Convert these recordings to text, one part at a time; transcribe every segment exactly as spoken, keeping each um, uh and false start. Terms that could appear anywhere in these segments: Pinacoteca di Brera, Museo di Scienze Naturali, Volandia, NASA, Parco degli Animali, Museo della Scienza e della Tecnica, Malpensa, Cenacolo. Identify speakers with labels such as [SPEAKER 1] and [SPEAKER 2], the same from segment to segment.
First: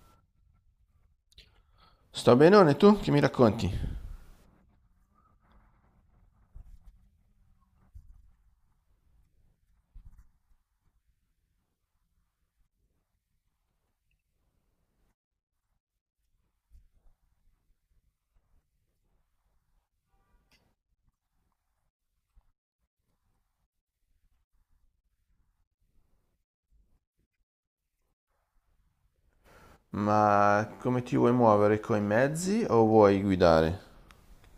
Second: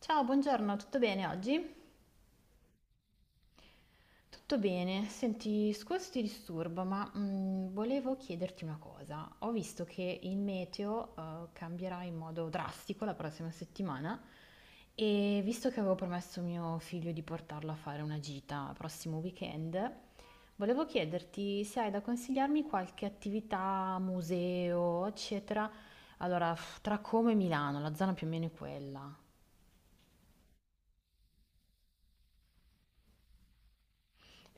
[SPEAKER 1] Ciao, buongiorno, tutto bene oggi?
[SPEAKER 2] Sto benone tu? Che mi racconti?
[SPEAKER 1] Tutto bene. Senti, scusa se ti disturbo, ma mm, volevo chiederti una cosa. Ho visto che il meteo eh, cambierà in modo drastico la prossima settimana, e visto che avevo promesso a mio figlio di portarlo a fare una gita prossimo weekend, volevo chiederti se hai da consigliarmi qualche attività, museo, eccetera. Allora, f- tra Como e Milano, la zona più o meno è quella.
[SPEAKER 2] Ma come ti vuoi muovere coi mezzi o vuoi guidare?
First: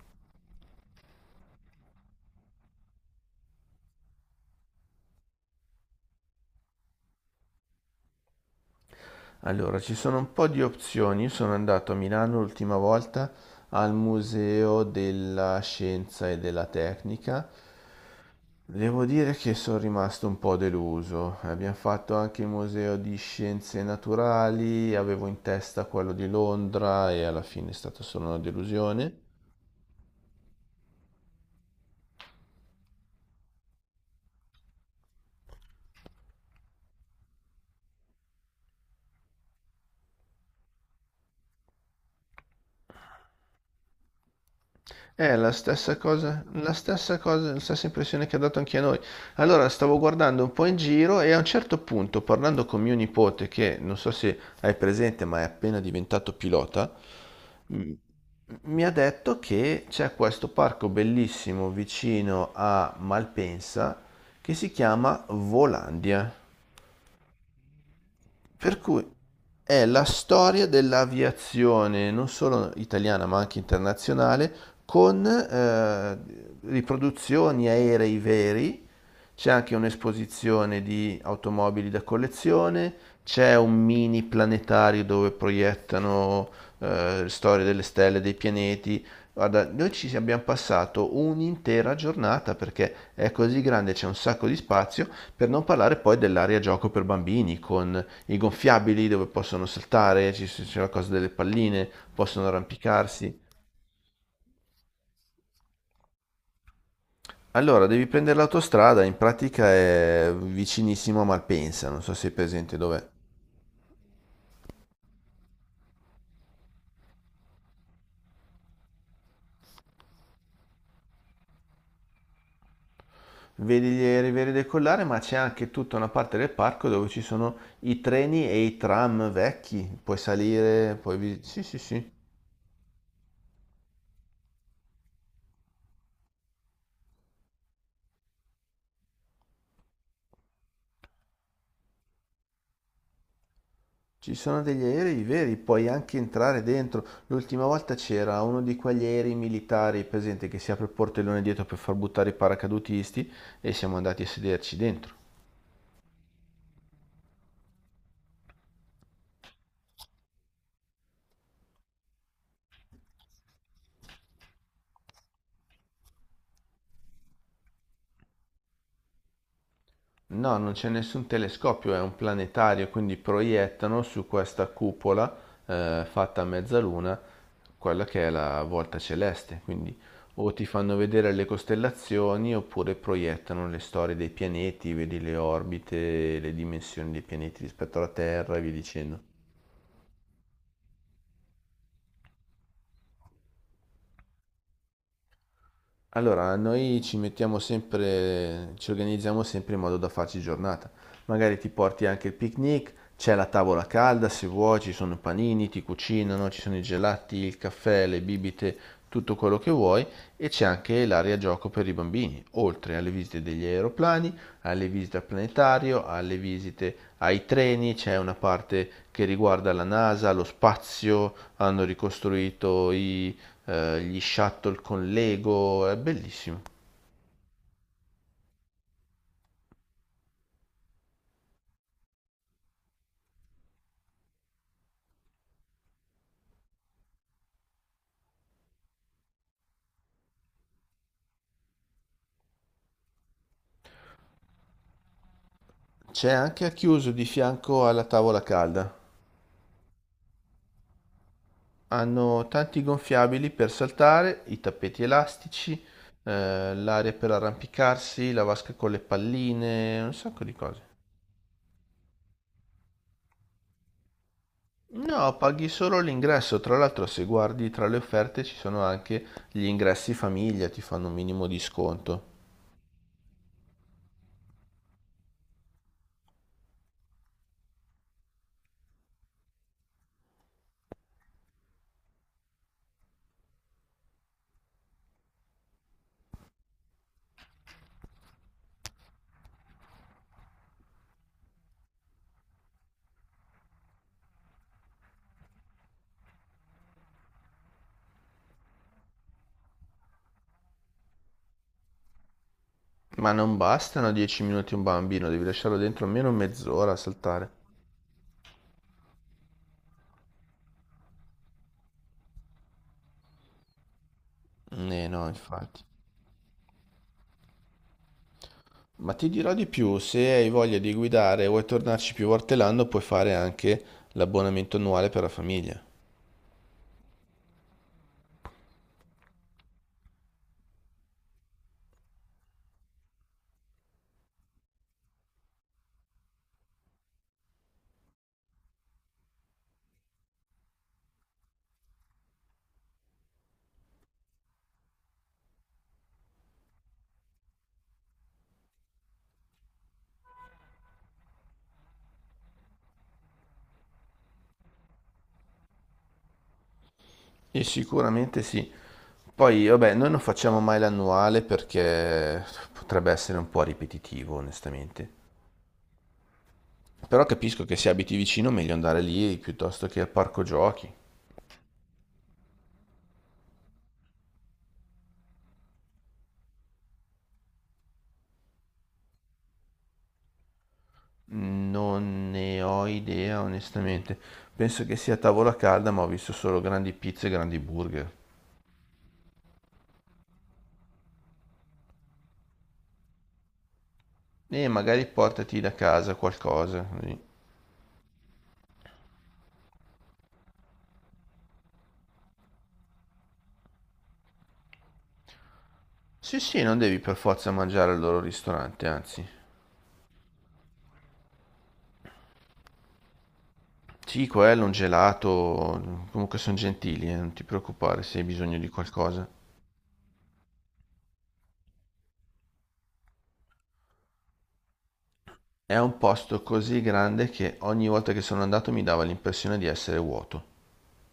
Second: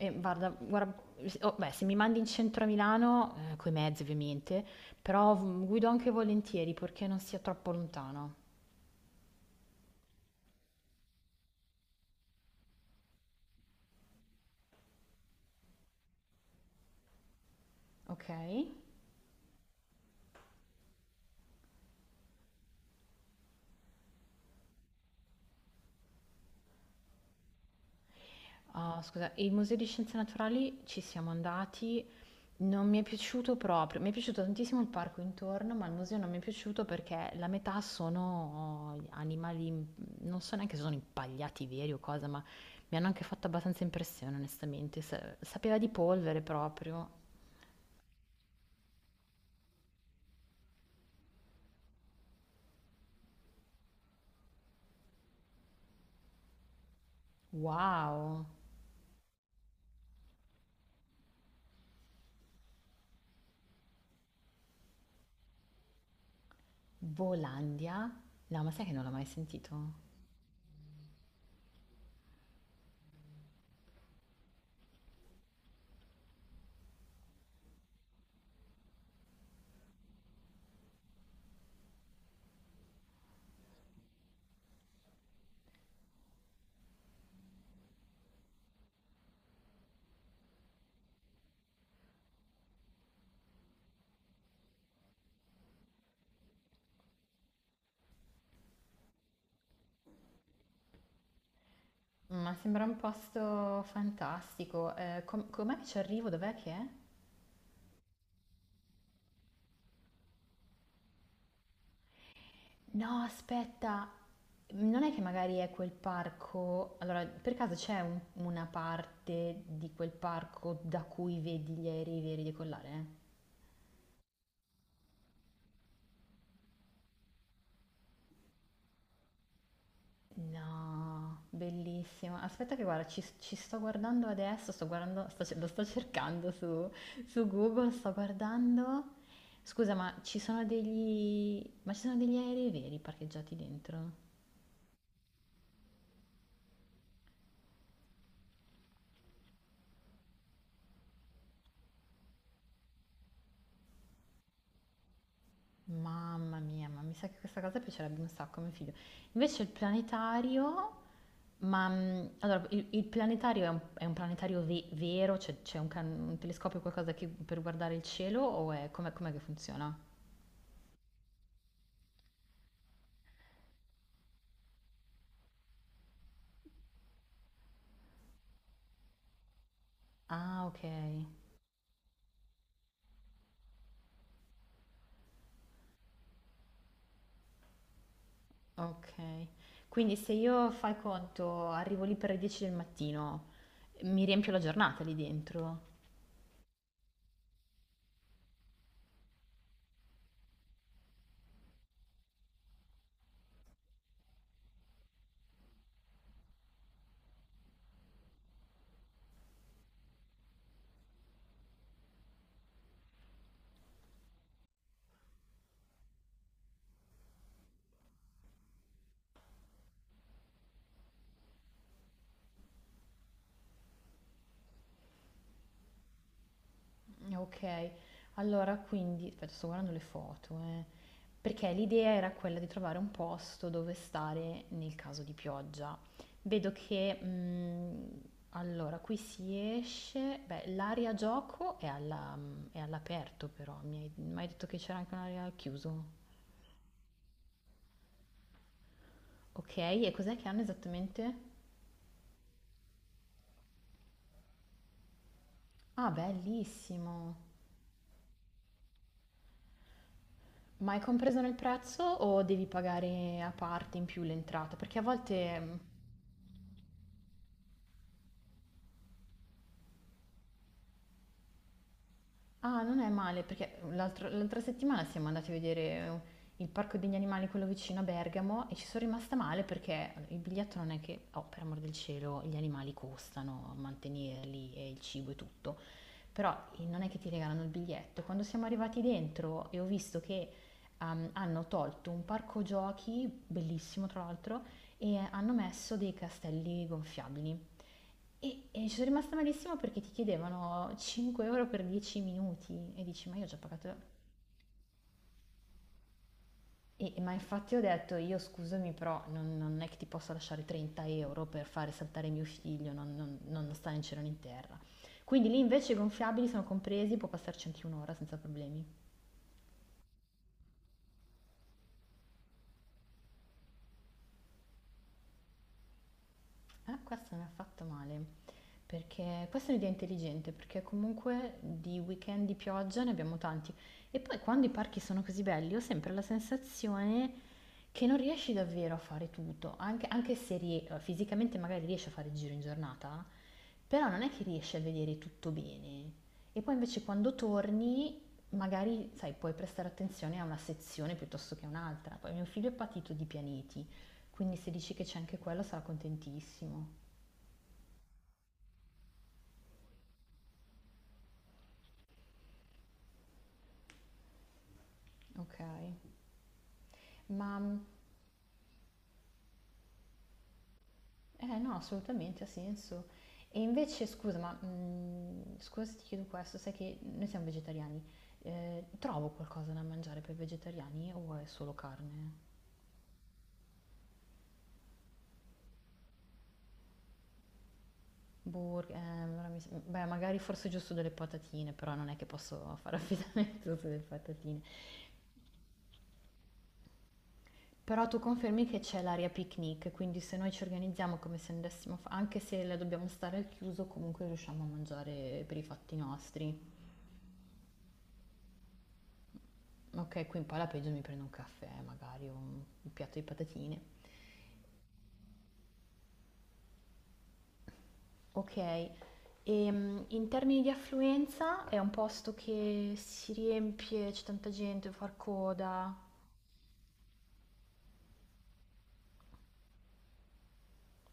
[SPEAKER 1] Eh, guarda, guarda, oh, beh, se mi mandi in centro a Milano, eh, coi mezzi ovviamente, però v- guido anche volentieri perché non sia troppo lontano,
[SPEAKER 2] Allora, ci sono un po' di opzioni. Io sono andato a Milano l'ultima volta al Museo della Scienza e della Tecnica.
[SPEAKER 1] ok?
[SPEAKER 2] Devo dire che sono rimasto un po' deluso. Abbiamo fatto anche il Museo di Scienze Naturali, avevo in testa quello di Londra e alla fine è stata solo una
[SPEAKER 1] Ah,
[SPEAKER 2] delusione.
[SPEAKER 1] scusa, il Museo di Scienze Naturali ci siamo andati, non mi è piaciuto proprio, mi è piaciuto tantissimo il parco intorno, ma il museo non mi è piaciuto perché la metà sono animali, mm, non so neanche se sono impagliati veri o cosa, ma mi hanno anche fatto abbastanza impressione, onestamente.
[SPEAKER 2] È
[SPEAKER 1] Sa-
[SPEAKER 2] la
[SPEAKER 1] Sapeva di
[SPEAKER 2] stessa
[SPEAKER 1] polvere
[SPEAKER 2] cosa, la
[SPEAKER 1] proprio.
[SPEAKER 2] stessa cosa, la stessa impressione che ha dato anche a noi. Allora stavo guardando un po' in giro e a un certo punto, parlando con mio nipote, che non so se hai presente, ma è appena diventato pilota, m-
[SPEAKER 1] Wow!
[SPEAKER 2] mi ha detto che c'è questo parco bellissimo vicino a Malpensa che si chiama Volandia.
[SPEAKER 1] Volandia? No, ma
[SPEAKER 2] Per
[SPEAKER 1] sai che non
[SPEAKER 2] cui
[SPEAKER 1] l'ho mai
[SPEAKER 2] è
[SPEAKER 1] sentito?
[SPEAKER 2] la storia dell'aviazione, non solo italiana ma anche internazionale, con eh, riproduzioni aerei veri, c'è anche un'esposizione di automobili da collezione, c'è un mini planetario dove proiettano eh, storie delle stelle, dei pianeti. Guarda, noi ci abbiamo passato un'intera giornata perché è così grande, c'è un sacco di spazio, per non parlare poi dell'area gioco per bambini con i gonfiabili dove possono saltare, ci- c'è la cosa delle palline, possono
[SPEAKER 1] Ma sembra un
[SPEAKER 2] arrampicarsi.
[SPEAKER 1] posto fantastico. Eh, com- com'è che ci arrivo? Dov'è che è?
[SPEAKER 2] Allora, devi prendere l'autostrada, in pratica è vicinissimo a Malpensa, non so se è presente dov'è.
[SPEAKER 1] No, aspetta, non è che magari è quel parco. Allora, per caso c'è un- una parte di quel parco da cui vedi gli aerei veri decollare?
[SPEAKER 2] Vedi gli aerei decollare, ma c'è anche tutta una parte del parco dove ci sono i treni e i tram vecchi. Puoi salire, puoi...
[SPEAKER 1] No,
[SPEAKER 2] vi- sì, sì, sì.
[SPEAKER 1] bellissimo. Aspetta che guarda, ci, ci sto guardando adesso, sto guardando, sto ce- lo sto cercando su, su Google, sto guardando. Scusa, ma ci sono degli, ma ci sono degli aerei veri parcheggiati dentro?
[SPEAKER 2] Ci sono degli aerei veri, puoi anche entrare dentro. L'ultima volta c'era uno di quegli aerei militari, presente, che si apre il portellone dietro per far buttare i paracadutisti e siamo andati a sederci dentro.
[SPEAKER 1] Mamma mia, ma mi sa che questa cosa piacerebbe un sacco a mio figlio. Invece il planetario, ma mm, allora, il, il planetario è un, è un planetario ve- vero? Cioè c'è un, can- un telescopio, qualcosa che- per guardare il cielo o è, com'è com'è che funziona?
[SPEAKER 2] No, non c'è nessun telescopio, è un planetario, quindi proiettano su questa cupola eh, fatta a mezzaluna quella che è la volta celeste, quindi o ti
[SPEAKER 1] Ah, ok.
[SPEAKER 2] fanno vedere le costellazioni oppure proiettano le storie dei pianeti, vedi le orbite, le dimensioni dei pianeti rispetto alla Terra e via dicendo.
[SPEAKER 1] Okay. Quindi se io, fai conto, arrivo lì per le dieci del mattino, mi riempio la giornata lì dentro.
[SPEAKER 2] Allora, noi ci mettiamo sempre, ci organizziamo sempre in modo da farci giornata. Magari ti porti anche il picnic, c'è la tavola calda se vuoi, ci sono i panini, ti cucinano, ci sono i gelati, il caffè, le bibite, tutto quello che vuoi e c'è anche l'area gioco per i bambini, oltre alle visite degli aeroplani, alle visite al planetario, alle visite ai treni, c'è una parte che riguarda la NASA, lo spazio, hanno ricostruito i eh, gli shuttle con Lego, è bellissimo.
[SPEAKER 1] Okay. Allora quindi aspetta, sto guardando le foto, eh. Perché l'idea era quella di trovare un posto dove stare nel caso di pioggia. Vedo che, mhmm, allora qui si esce, beh l'area gioco è alla mhmm, è all'aperto, però mi hai m'hai detto che c'era anche un'area al chiuso.
[SPEAKER 2] C'è anche a chiuso di fianco alla tavola calda.
[SPEAKER 1] Okay, e cos'è che hanno esattamente?
[SPEAKER 2] Hanno tanti gonfiabili per saltare, i tappeti elastici,
[SPEAKER 1] Ah,
[SPEAKER 2] eh, l'area per
[SPEAKER 1] bellissimo.
[SPEAKER 2] arrampicarsi, la vasca con le palline, un sacco di cose.
[SPEAKER 1] Ma è compreso nel prezzo o devi pagare a parte in più l'entrata? Perché a
[SPEAKER 2] No,
[SPEAKER 1] volte...
[SPEAKER 2] paghi
[SPEAKER 1] mh,
[SPEAKER 2] solo l'ingresso. Tra l'altro, se guardi tra le offerte ci sono anche gli ingressi famiglia, ti fanno un minimo di sconto.
[SPEAKER 1] Ah, non è male, perché l'altro- l'altra settimana siamo andati a vedere eh, il Parco degli Animali, quello vicino a Bergamo, e ci sono rimasta male perché il biglietto non è che, oh, per amor del cielo, gli animali costano mantenerli e il cibo e tutto. Però eh, non è che ti regalano il biglietto. Quando siamo arrivati dentro e ho visto che ehm, hanno tolto un parco giochi, bellissimo tra l'altro, e hanno messo dei castelli gonfiabili. E, e ci sono rimasta malissimo perché ti chiedevano cinque euro per dieci minuti e dici
[SPEAKER 2] Ma
[SPEAKER 1] ma io ho
[SPEAKER 2] non
[SPEAKER 1] già pagato...
[SPEAKER 2] bastano dieci minuti un bambino, devi lasciarlo dentro almeno mezz'ora a
[SPEAKER 1] E, ma
[SPEAKER 2] saltare.
[SPEAKER 1] infatti ho detto io scusami però non, non è che ti posso lasciare trenta euro per fare saltare mio figlio, non, non, non sta né in cielo né in terra.
[SPEAKER 2] Eh no,
[SPEAKER 1] Quindi lì
[SPEAKER 2] infatti.
[SPEAKER 1] invece i gonfiabili sono compresi, può passarci anche un'ora senza problemi.
[SPEAKER 2] Ma ti dirò di più, se hai voglia di guidare e vuoi tornarci più volte l'anno, puoi fare anche l'abbonamento annuale per la famiglia.
[SPEAKER 1] Ah, questo mi ha fatto male, perché questa è un'idea intelligente, perché comunque di weekend di pioggia ne abbiamo tanti. E poi quando i parchi sono così belli, ho sempre la sensazione che non riesci davvero a fare tutto, anche, anche se rie- fisicamente magari riesci a fare il giro in giornata, però non è che riesci a vedere tutto bene. E poi invece quando torni, magari, sai, puoi prestare attenzione a una sezione piuttosto che a un'altra. Poi mio figlio è patito di pianeti, quindi se dici che c'è anche quello sarà contentissimo.
[SPEAKER 2] E sicuramente sì. Poi, vabbè, noi non facciamo mai l'annuale perché potrebbe essere un po' ripetitivo, onestamente.
[SPEAKER 1] Ok,
[SPEAKER 2] Però
[SPEAKER 1] ma
[SPEAKER 2] capisco che se abiti vicino, meglio andare lì piuttosto che al parco giochi.
[SPEAKER 1] eh, no, assolutamente ha senso. E invece, scusa, ma mm, scusa se ti chiedo questo, sai che noi siamo vegetariani. Eh, trovo qualcosa da mangiare per vegetariani o è solo
[SPEAKER 2] Non
[SPEAKER 1] carne?
[SPEAKER 2] ne ho idea, onestamente. Penso che sia tavola calda, ma ho visto solo grandi pizze e grandi burger.
[SPEAKER 1] Burger, ehm, ora mi s- beh, magari forse giusto delle patatine, però non è che posso fare affidamento sulle patatine.
[SPEAKER 2] E magari portati da casa qualcosa, così.
[SPEAKER 1] Però tu confermi che c'è l'area picnic, quindi se noi ci organizziamo come se andassimo, a fa- anche se la dobbiamo stare al chiuso, comunque riusciamo a mangiare per i fatti
[SPEAKER 2] Sì,
[SPEAKER 1] nostri.
[SPEAKER 2] sì, non devi per forza mangiare al loro ristorante, anzi.
[SPEAKER 1] Ok, qui in poi alla peggio mi prendo un caffè, magari o un, un piatto di patatine.
[SPEAKER 2] Sì, quello, un gelato, comunque sono gentili, eh, non ti preoccupare se hai
[SPEAKER 1] Ok,
[SPEAKER 2] bisogno di qualcosa.
[SPEAKER 1] ehm, in termini di affluenza è un posto che si riempie, c'è tanta gente, far
[SPEAKER 2] È
[SPEAKER 1] coda.
[SPEAKER 2] un posto così grande che ogni volta che sono andato mi dava l'impressione di essere vuoto.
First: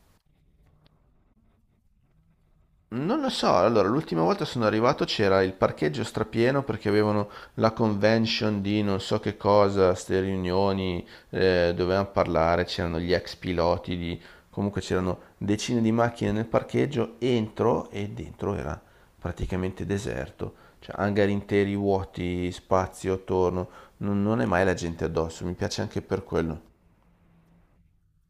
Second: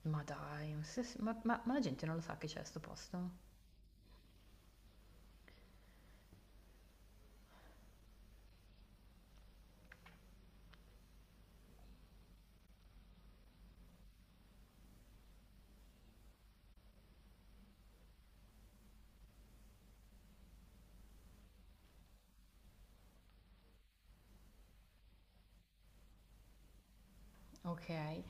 [SPEAKER 1] Ma dai, ma, se- ma- ma- ma la gente non lo sa che c'è sto
[SPEAKER 2] Non lo
[SPEAKER 1] posto?
[SPEAKER 2] so, allora l'ultima volta sono arrivato c'era il parcheggio strapieno perché avevano la convention di non so che cosa, ste riunioni, eh, dovevano parlare, c'erano gli ex piloti, di... comunque c'erano decine di macchine nel parcheggio, entro e dentro era praticamente deserto, cioè hangar interi vuoti, spazio attorno, non, non è mai la gente addosso, mi piace anche per quello.
[SPEAKER 1] Okay.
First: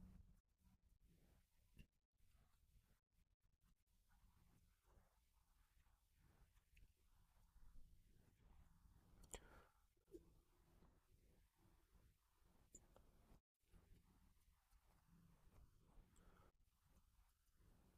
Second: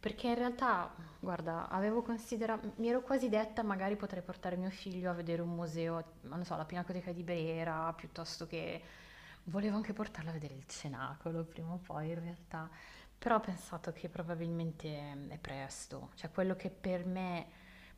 [SPEAKER 1] Perché in realtà, guarda, avevo considera mi ero quasi detta: "Magari potrei portare mio figlio a vedere un museo", ma non lo so, la Pinacoteca di Brera, piuttosto che volevo anche portarlo a vedere il Cenacolo prima o poi in realtà, però ho pensato che probabilmente mm, è presto, cioè quello che per me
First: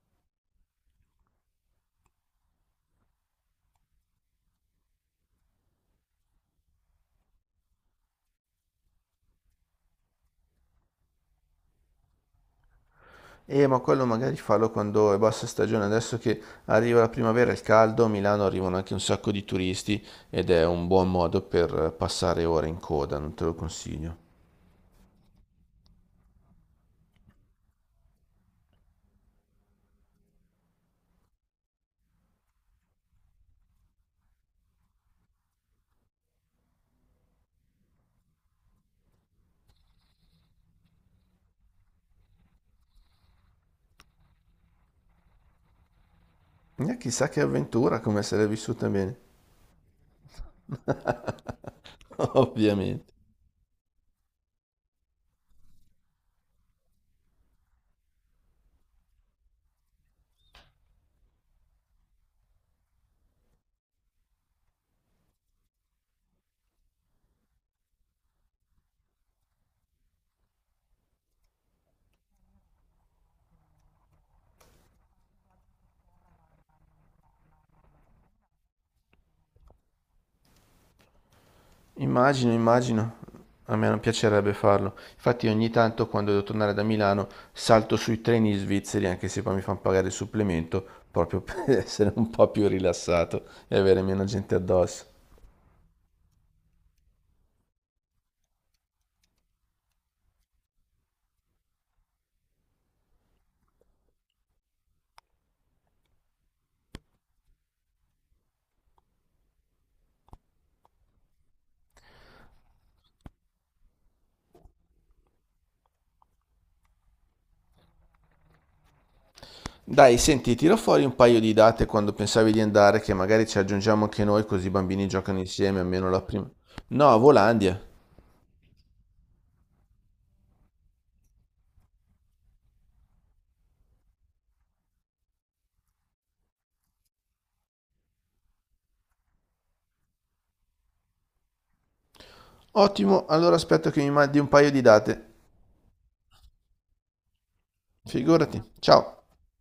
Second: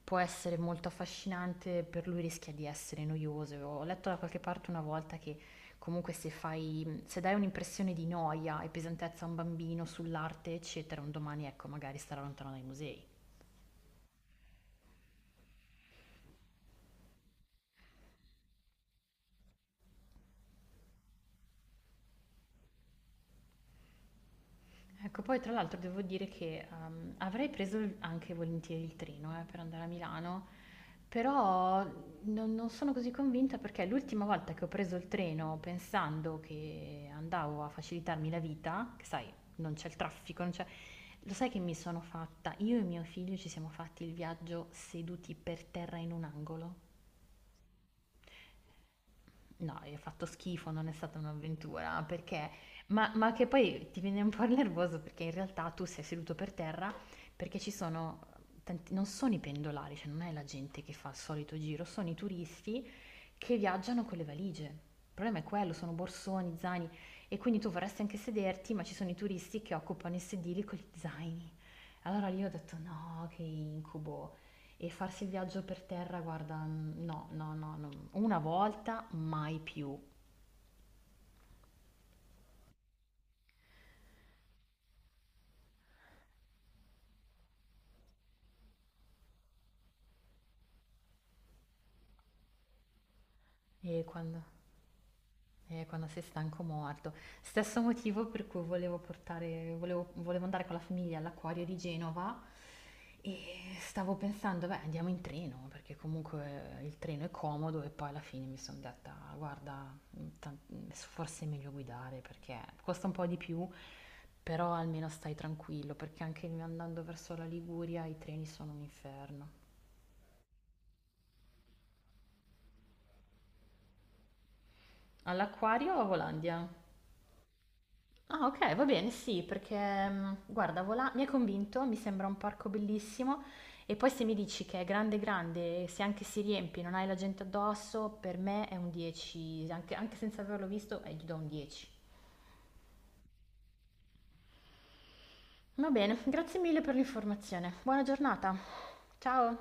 [SPEAKER 1] può essere molto affascinante, per lui rischia di essere noioso. Ho letto da qualche parte una volta che comunque se fai, se dai un'impressione di noia e pesantezza a un bambino sull'arte, eccetera, un domani ecco, magari starà lontano dai musei.
[SPEAKER 2] Eh, ma quello magari fallo quando è bassa stagione, adesso che arriva la primavera e il caldo, a Milano arrivano anche un sacco di turisti ed è un buon modo per passare ore in coda, non te lo consiglio.
[SPEAKER 1] Ecco, poi tra l'altro devo dire che ehm, avrei preso il- anche volentieri il treno eh, per andare a Milano, però non, non sono così convinta perché l'ultima volta che ho preso il treno pensando che andavo a facilitarmi la vita, che sai, non c'è il traffico, non c'è... Lo sai che mi sono fatta? Io e mio figlio ci siamo fatti il viaggio seduti per terra in un angolo.
[SPEAKER 2] E chissà che avventura, come se l'è vissuta bene.
[SPEAKER 1] No, hai fatto schifo, non è stata un'avventura, perché
[SPEAKER 2] Ovviamente.
[SPEAKER 1] ma, ma che poi ti viene un po' il nervoso perché in realtà tu sei seduto per terra perché ci sono tanti, non sono i pendolari, cioè non è la gente che fa il solito giro, sono i turisti che viaggiano con le valigie. Il problema è quello, sono borsoni, zaini, e quindi tu vorresti anche sederti, ma ci sono i turisti che occupano i sedili con gli zaini. Allora lì ho detto no, che incubo. E farsi il viaggio per terra, guarda, no, no, no, no. Una volta, mai più.
[SPEAKER 2] Immagino, immagino. A me non piacerebbe farlo. Infatti ogni tanto quando devo tornare da Milano salto sui treni svizzeri, anche se poi mi fanno pagare il supplemento, proprio per essere un po' più rilassato e avere
[SPEAKER 1] E
[SPEAKER 2] meno
[SPEAKER 1] quando?
[SPEAKER 2] gente addosso.
[SPEAKER 1] Eh, quando sei stanco morto. Stesso motivo per cui volevo portare, volevo, volevo andare con la famiglia all'acquario di Genova, e stavo pensando, beh, andiamo in treno, perché comunque il treno è comodo e poi alla fine mi sono detta, guarda, ta- forse è meglio guidare perché costa un po' di più, però almeno stai tranquillo, perché anche andando verso la Liguria i treni sono un inferno.
[SPEAKER 2] Dai, senti, tiro fuori un paio di date quando pensavi di andare, che magari ci aggiungiamo anche noi, così i bambini giocano insieme,
[SPEAKER 1] All'acquario o a
[SPEAKER 2] almeno la prima.
[SPEAKER 1] Volandia?
[SPEAKER 2] No, a Volandia.
[SPEAKER 1] Ah, ok, va bene, sì, perché mm, guarda, Volà mi ha convinto, mi sembra un parco bellissimo, e poi se mi dici che è grande grande, e se anche si riempie, non hai la gente addosso, per me è un dieci, anche, anche senza averlo visto, eh, gli do un dieci.
[SPEAKER 2] Ottimo, allora aspetto che mi mandi un paio di date.
[SPEAKER 1] Va bene, grazie mille per l'informazione. Buona giornata.
[SPEAKER 2] Figurati. Ciao.
[SPEAKER 1] Ciao.